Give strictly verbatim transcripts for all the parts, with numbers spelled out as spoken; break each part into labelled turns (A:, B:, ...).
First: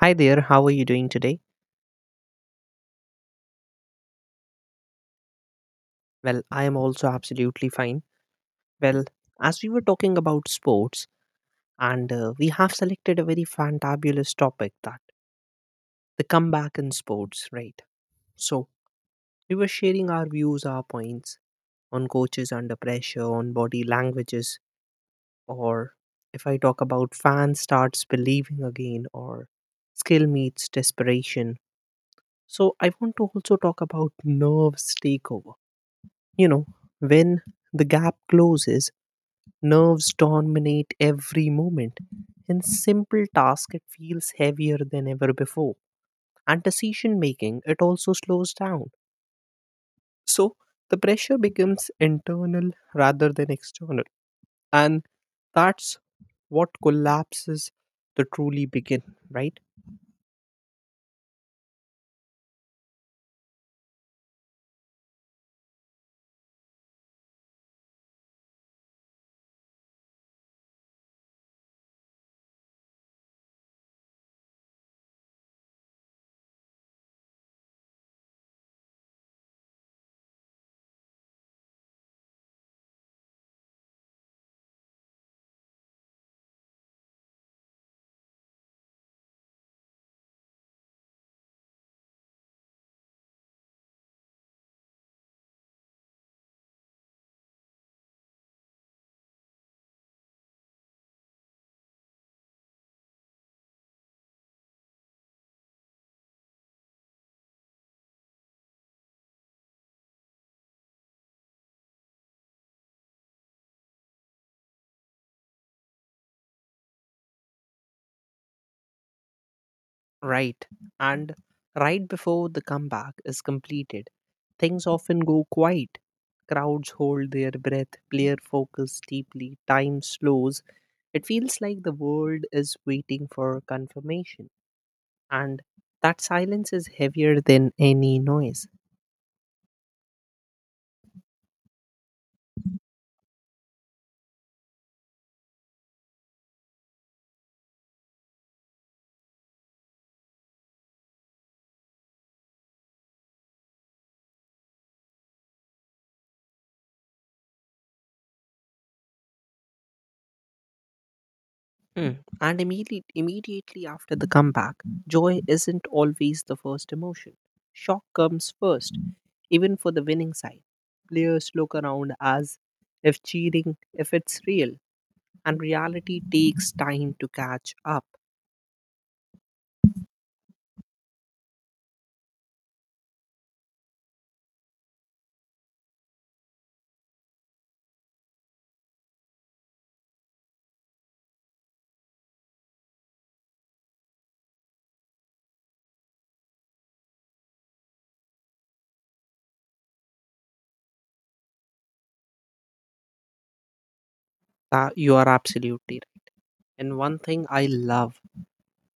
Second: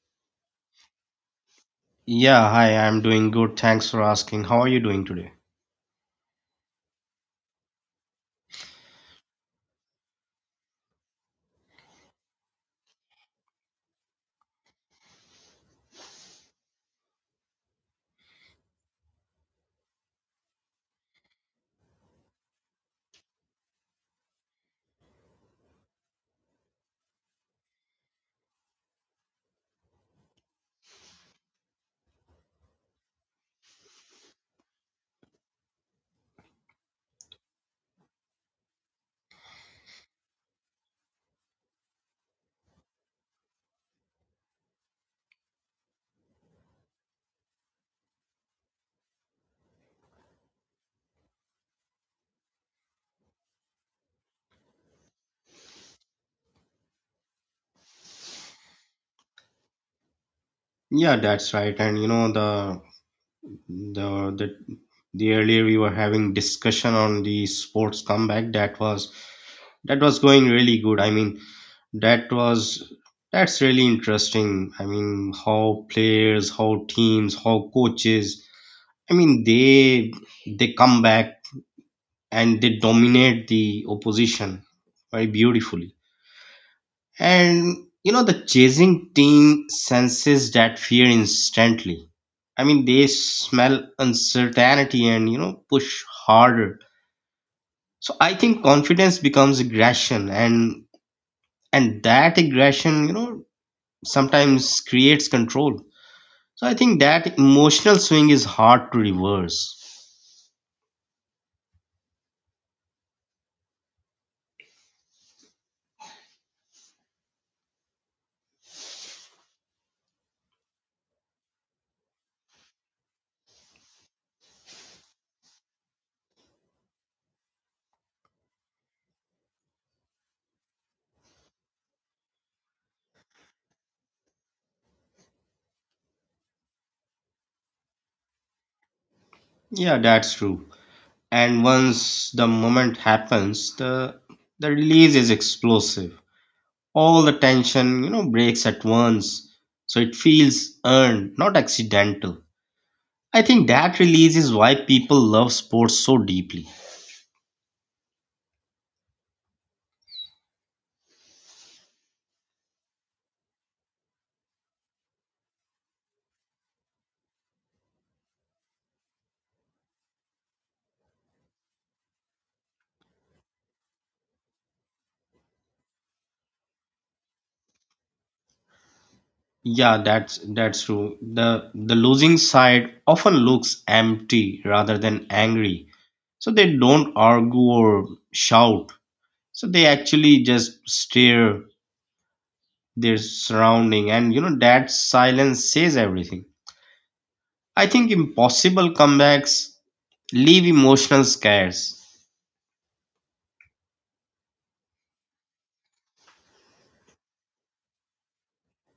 A: Hi there, how are you doing today?
B: Yeah, hi, I'm doing good. Thanks for asking. How are you doing today?
A: Well, I am also absolutely fine. Well, as we were talking about sports, and uh, we have selected a very fantabulous topic, that the comeback in sports, right? So, we were sharing our views, our points on coaches under pressure, on body languages, or if I talk about fan starts believing again, or skill meets desperation. So, I want to also talk about nerves takeover. You know, when the gap closes, nerves dominate every moment. In simple task, it feels heavier than ever before. And decision making, it also slows down. So the pressure becomes internal rather than external. And that's what collapses the truly begin, right?
B: Yeah, that's right. And you know the the the the earlier we were having discussion on the sports comeback that was that was going really good. I mean, that was that's really interesting. I mean, how players, how teams, how coaches, I mean, they they come back and they dominate the opposition very beautifully. And you know, the chasing team senses that fear instantly. I mean, they smell uncertainty and you know, push harder. So I think confidence becomes aggression, and and that aggression, you know, sometimes creates control. So I think that emotional swing is hard to reverse.
A: Right. And right before the comeback is completed, things often go quiet. Crowds hold their breath, player focus deeply, time slows. It feels like the world is waiting for confirmation, and that silence is heavier than any noise.
B: Yeah, that's true. And once the moment happens, the the release is explosive, all the tension you know breaks at once, so it feels earned, not accidental. I think that release is why people love sports so deeply.
A: Mm. And immediately, immediately after the comeback, joy isn't always the first emotion. Shock comes first, even for the winning side. Players look around as if cheating, if it's real, and reality takes time to catch up.
B: Yeah, that's that's true. The the losing side often looks empty rather than angry, so they don't argue or shout. So they actually just stare their surrounding, and you know that silence says everything. I think impossible comebacks leave emotional scars.
A: That you are absolutely right. And one thing I love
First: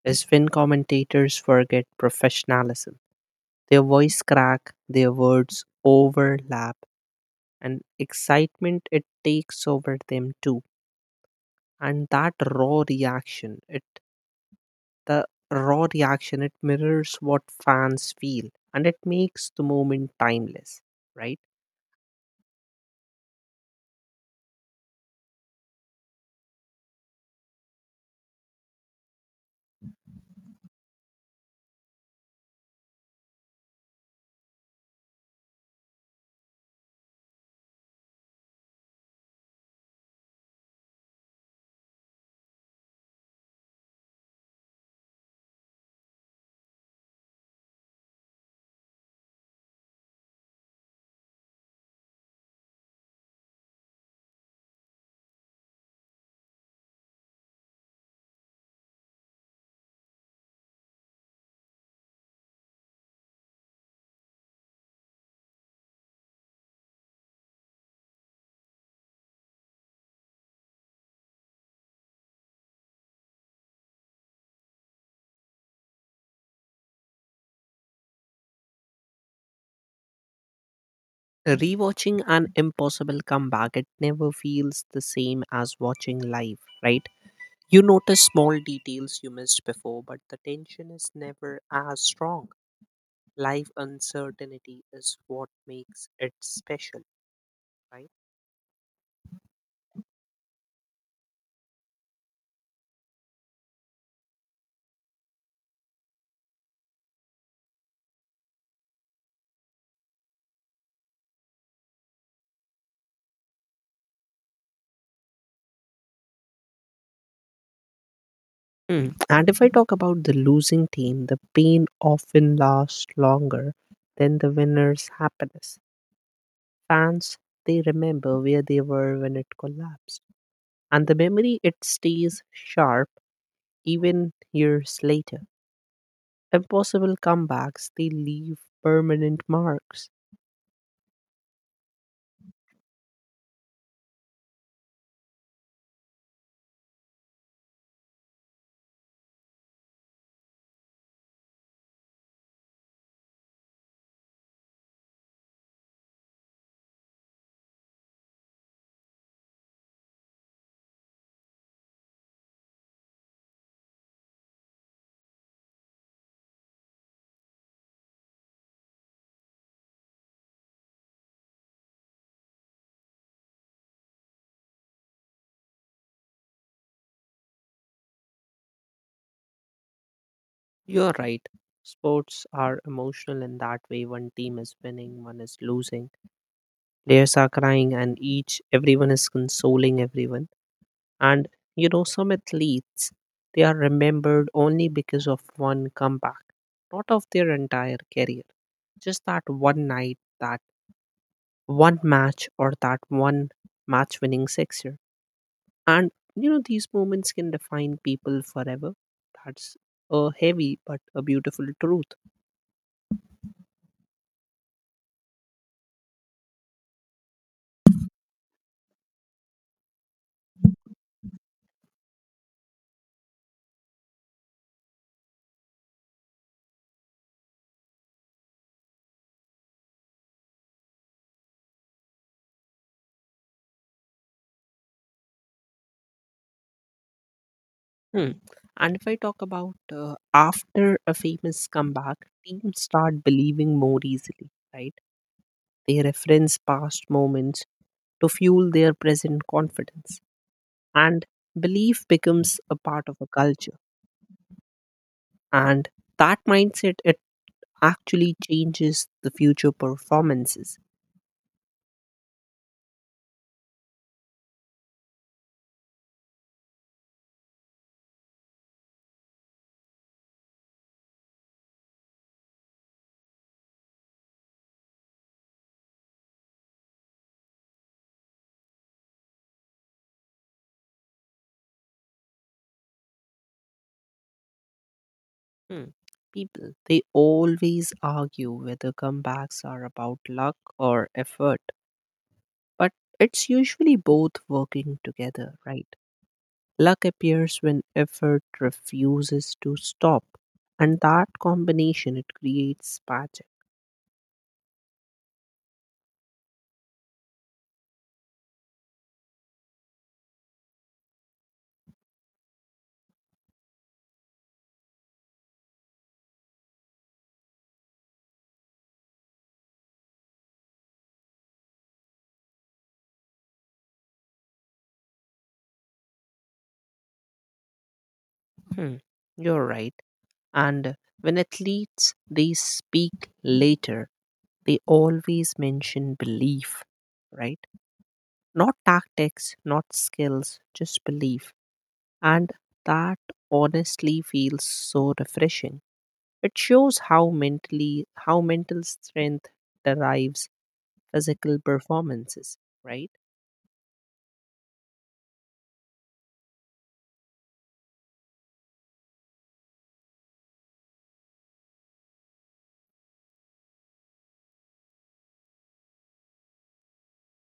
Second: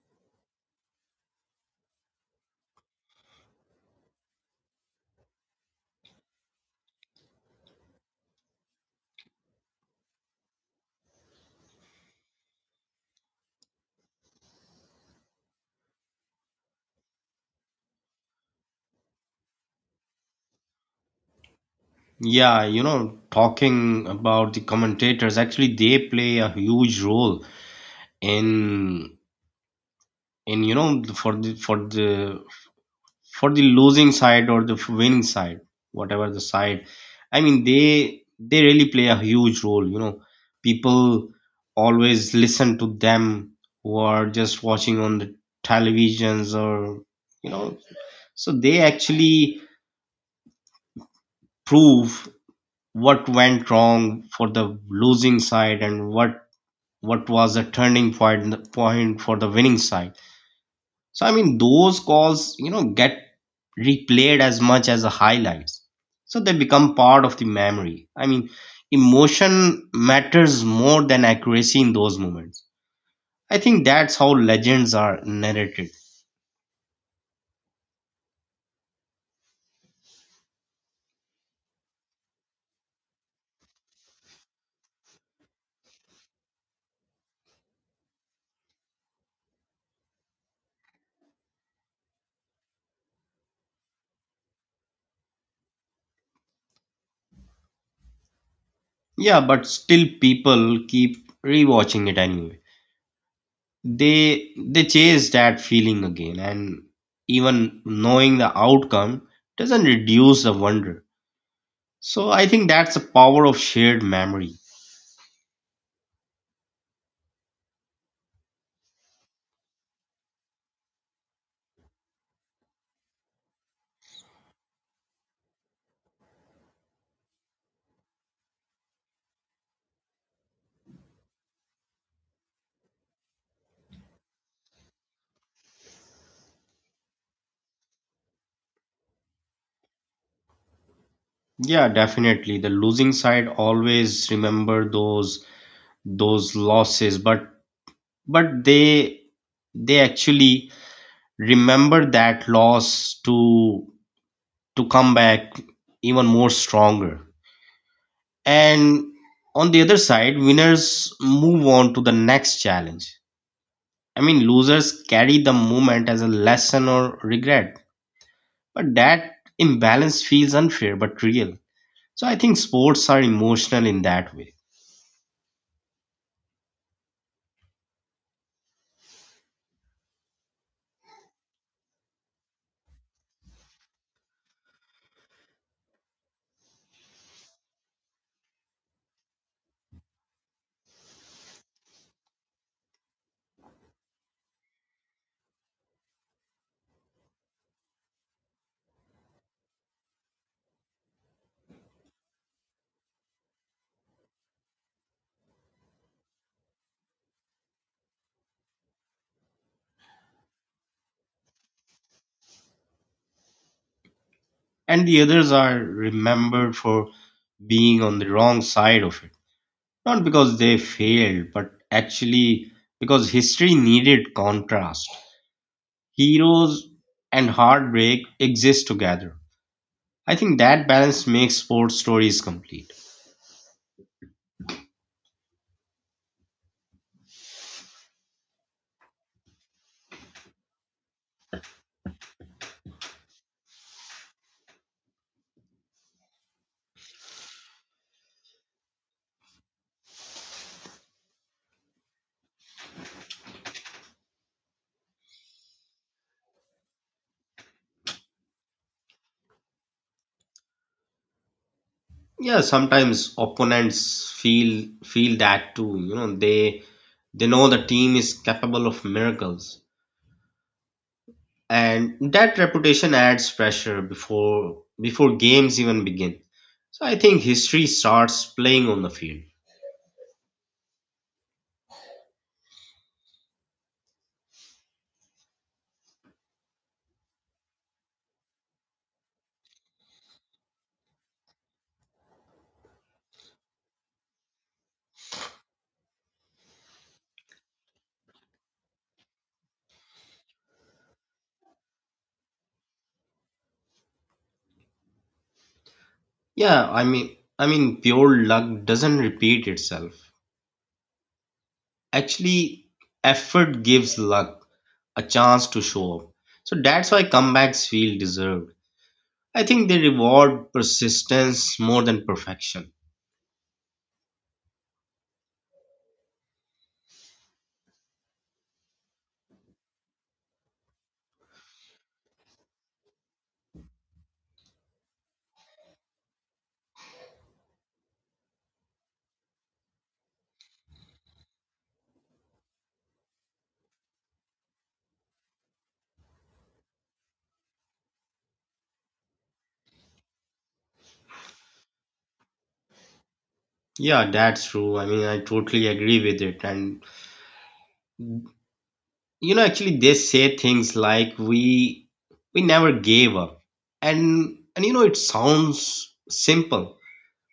A: is when commentators forget professionalism. Their voice crack, their words overlap, and excitement it takes over them too. And that raw reaction it the raw reaction it mirrors what fans feel, and it makes the moment timeless, right?
B: Yeah, you know, talking about the commentators, actually they play a huge role in in you know for the for the for the losing side or the winning side, whatever the side. I mean, they they really play a huge role. You know, people always listen to them who are just watching on the televisions or you know, so they actually prove what went wrong for the losing side, and what what was the turning point point for the winning side. So I mean those calls, you know, get replayed as much as the highlights. So they become part of the memory. I mean, emotion matters more than accuracy in those moments. I think that's how legends are narrated.
A: Rewatching an impossible comeback, it never feels the same as watching live, right? You notice small details you missed before, but the tension is never as strong. Live uncertainty is what makes it special, right?
B: Yeah, but still people keep rewatching it anyway. They they chase that feeling again, and even knowing the outcome doesn't reduce the wonder. So I think that's the power of shared memory.
A: Mm. And if I talk about the losing team, the pain often lasts longer than the winner's happiness. Fans, they remember where they were when it collapsed. And the memory, it stays sharp even years later. Impossible comebacks, they leave permanent marks.
B: Yeah, definitely. The losing side always remember those those losses, but but they they actually remember that loss to to come back even more stronger. And on the other side, winners move on to the next challenge. I mean, losers carry the moment as a lesson or regret, but that imbalance feels unfair but real. So I think sports are emotional in that way.
A: You're right. Sports are emotional in that way. One team is winning, one is losing. Players are crying, and each, everyone is consoling everyone. And you know, some athletes, they are remembered only because of one comeback, not of their entire career. Just that one night, that one match, or that one match winning sixer. And you know, these moments can define people forever. That's a heavy but a beautiful truth.
B: And the others are remembered for being on the wrong side of it. Not because they failed, but actually because history needed contrast. Heroes and heartbreak exist together. I think that balance makes sports stories complete.
A: Hmm. And if I talk about uh, after a famous comeback, teams start believing more easily, right? They reference past moments to fuel their present confidence. And belief becomes a part of a culture. And that mindset, it actually changes the future performances.
B: Yeah, sometimes opponents feel feel that too. You know, they they know the team is capable of miracles, and that reputation adds pressure before before games even begin. So I think history starts playing on the field.
A: Hmm. People, they always argue whether comebacks are about luck or effort, but it's usually both working together, right? Luck appears when effort refuses to stop, and that combination it creates magic.
B: Yeah, I mean, i mean pure luck doesn't repeat itself. Actually, effort gives luck a chance to show up, so that's why comebacks feel deserved. I think they reward persistence more than perfection.
A: Hmm, you're right. And when athletes they speak later, they always mention belief, right? Not tactics, not skills, just belief. And that honestly feels so refreshing. It shows how mentally how mental strength derives physical performances, right?
B: Yeah, that's true. I mean, I totally agree with it. And you know, actually they say things like we we never gave up, and and you know it sounds simple,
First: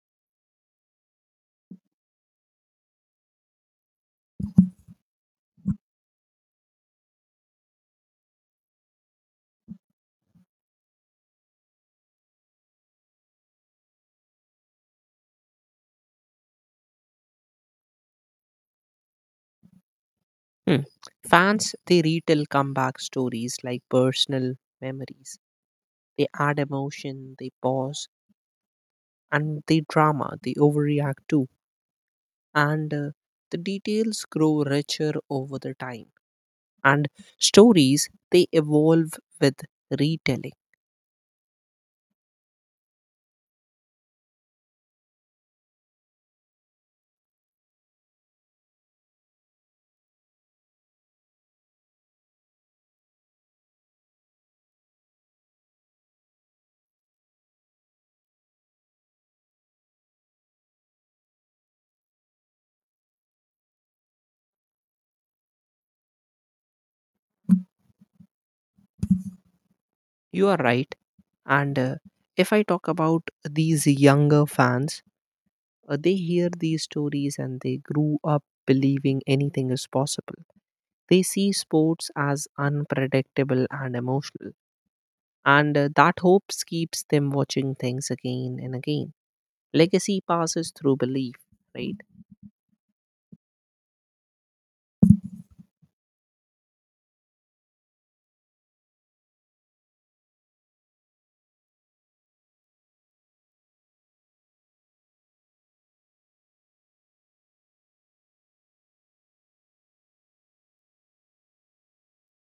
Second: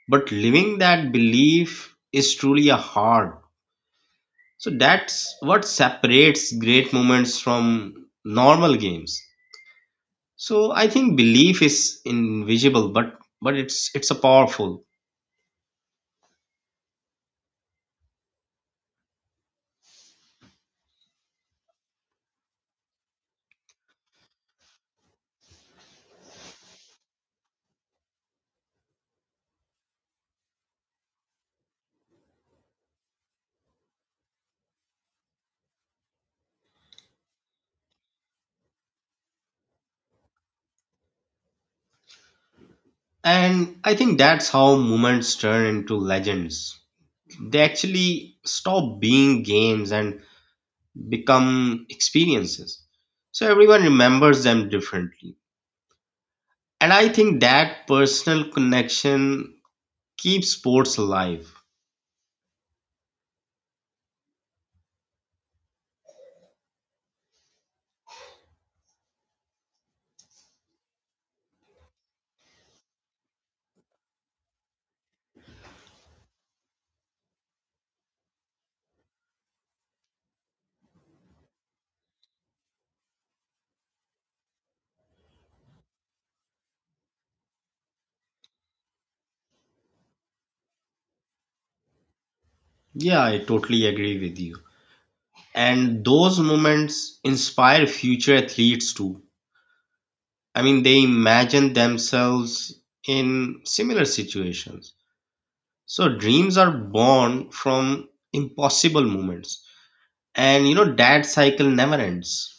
B: but living that belief is truly a hard. So that's what separates great moments from normal games. So I think belief is invisible, but but it's it's a powerful.
A: Hmm. Fans, they retell comeback stories like personal memories. They add emotion, they pause, and they drama, they overreact too. And uh, the details grow richer over the time. And stories, they evolve with retelling.
B: And I think that's how moments turn into legends. They actually stop being games and become experiences. So everyone remembers them differently. And I think that personal connection keeps sports alive.
A: You are right. And uh, if I talk about these younger fans, uh, they hear these stories and they grew up believing anything is possible. They see sports as unpredictable and emotional, and uh, that hope keeps them watching things again and again. Legacy passes through belief, right?
B: Yeah, I totally agree with you. And those moments inspire future athletes too. I mean, they imagine themselves in similar situations. So dreams are born from impossible moments. And you know, that cycle never ends.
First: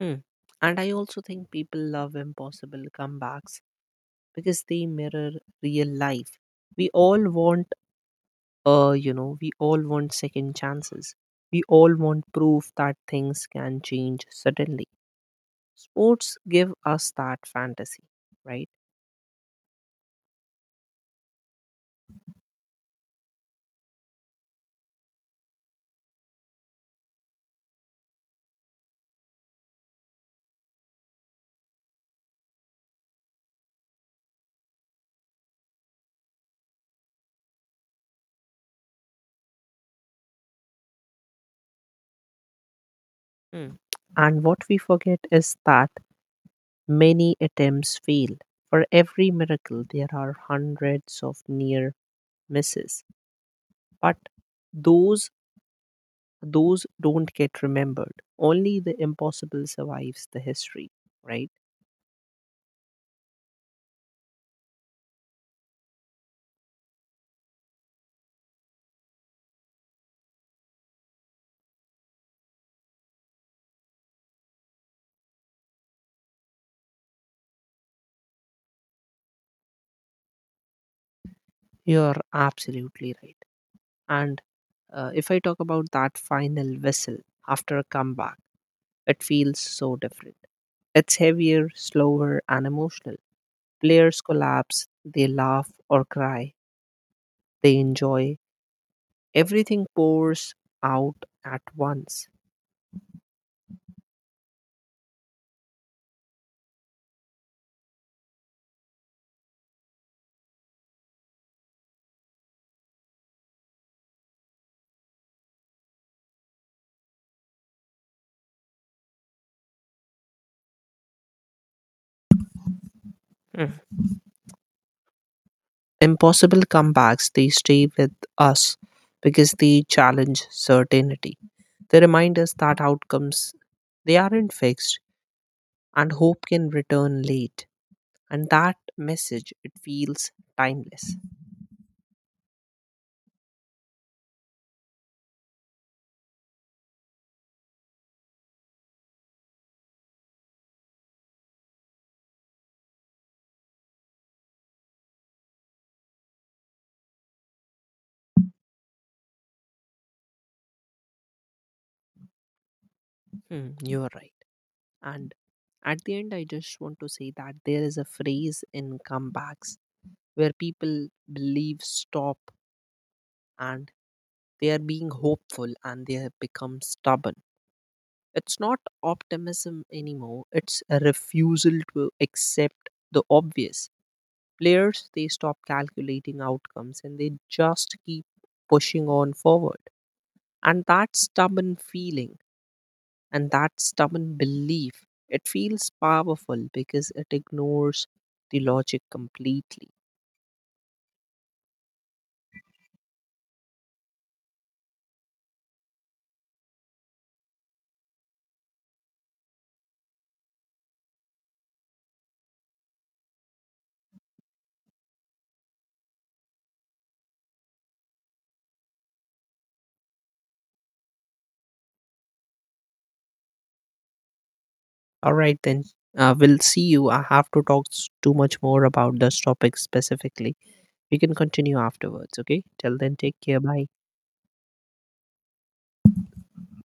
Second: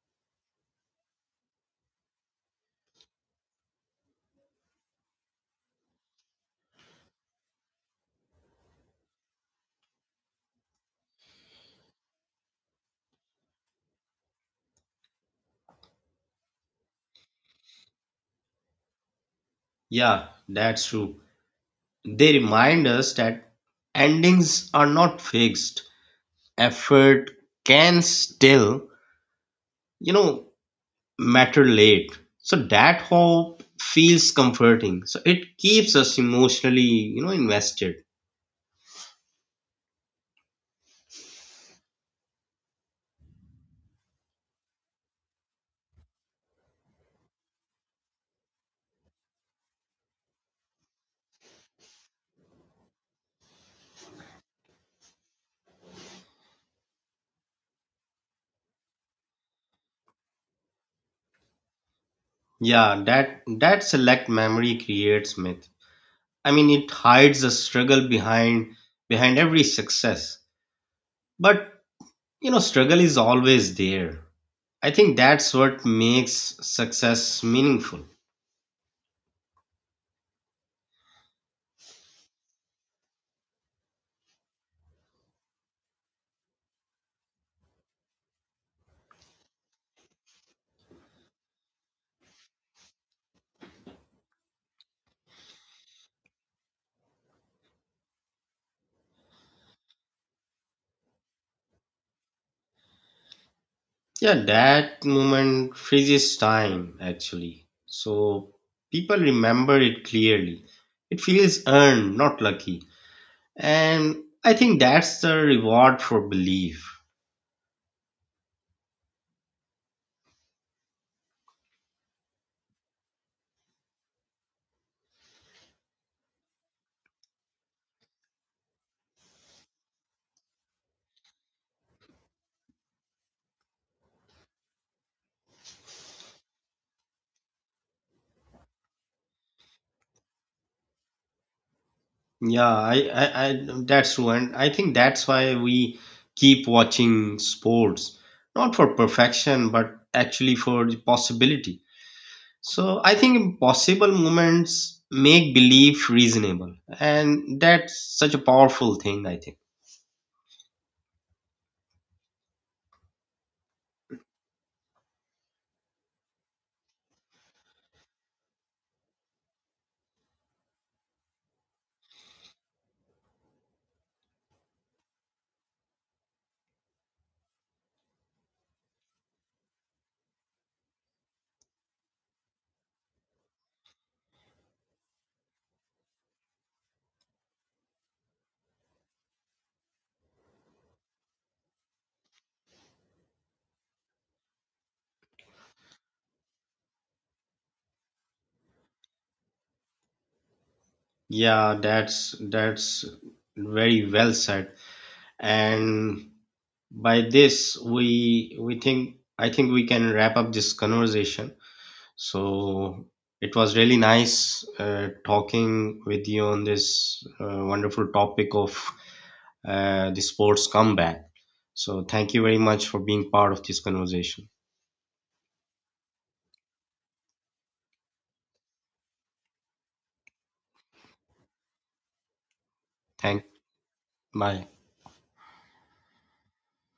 A: Hmm. And I also think people love impossible comebacks because they mirror real life. We all want, uh, you know, we all want second chances. We all want proof that things can change suddenly. Sports give us that fantasy, right?
B: Yeah, that's true. They remind us that endings are not fixed. Effort can still, you know, matter late. So that hope feels comforting. So it keeps us emotionally, you know, invested.
A: Hmm. And what we forget is that many attempts fail. For every miracle, there are hundreds of near misses. But those those don't get remembered. Only the impossible survives the history, right?
B: Yeah, that that select memory creates myth. I mean, it hides the struggle behind behind every success. But you know, struggle is always there. I think that's what makes success meaningful.
A: You're absolutely right. And uh, if I talk about that final whistle after a comeback, it feels so different. It's heavier, slower, and emotional. Players collapse, they laugh or cry, they enjoy. Everything pours out at once.
B: Yeah, that moment freezes time actually. So people remember it clearly. It feels earned, not lucky. And I think that's the reward for belief.
A: Mm. Impossible comebacks, they stay with us because they challenge certainty. They remind us that outcomes they aren't fixed and hope can return late. And that message it feels timeless.
B: Yeah, I, I, I that's true. And I think that's why we keep watching sports, not for perfection, but actually for the possibility. So I think impossible moments make belief reasonable. And that's such a powerful thing, I think.
A: Hmm, you're right. And at the end I just want to say that there is a phrase in comebacks where people believe stop, and they are being hopeful and they have become stubborn. It's not optimism anymore, it's a refusal to accept the obvious. Players, they stop calculating outcomes and they just keep pushing on forward. And that stubborn feeling and that stubborn belief, it feels powerful because it ignores the logic completely.
B: Yeah, that's that's very well said. And by this, we we think I think we can wrap up this conversation. So it was really nice uh, talking with you on this uh, wonderful topic of uh, the sports comeback. So thank you very much for being part of this conversation.
A: All right, then. Uh, we'll see you. I have to talk s- too much more about this topic specifically. We can continue afterwards, okay? Till then, take
B: Thank,
A: care. Bye.
B: bye.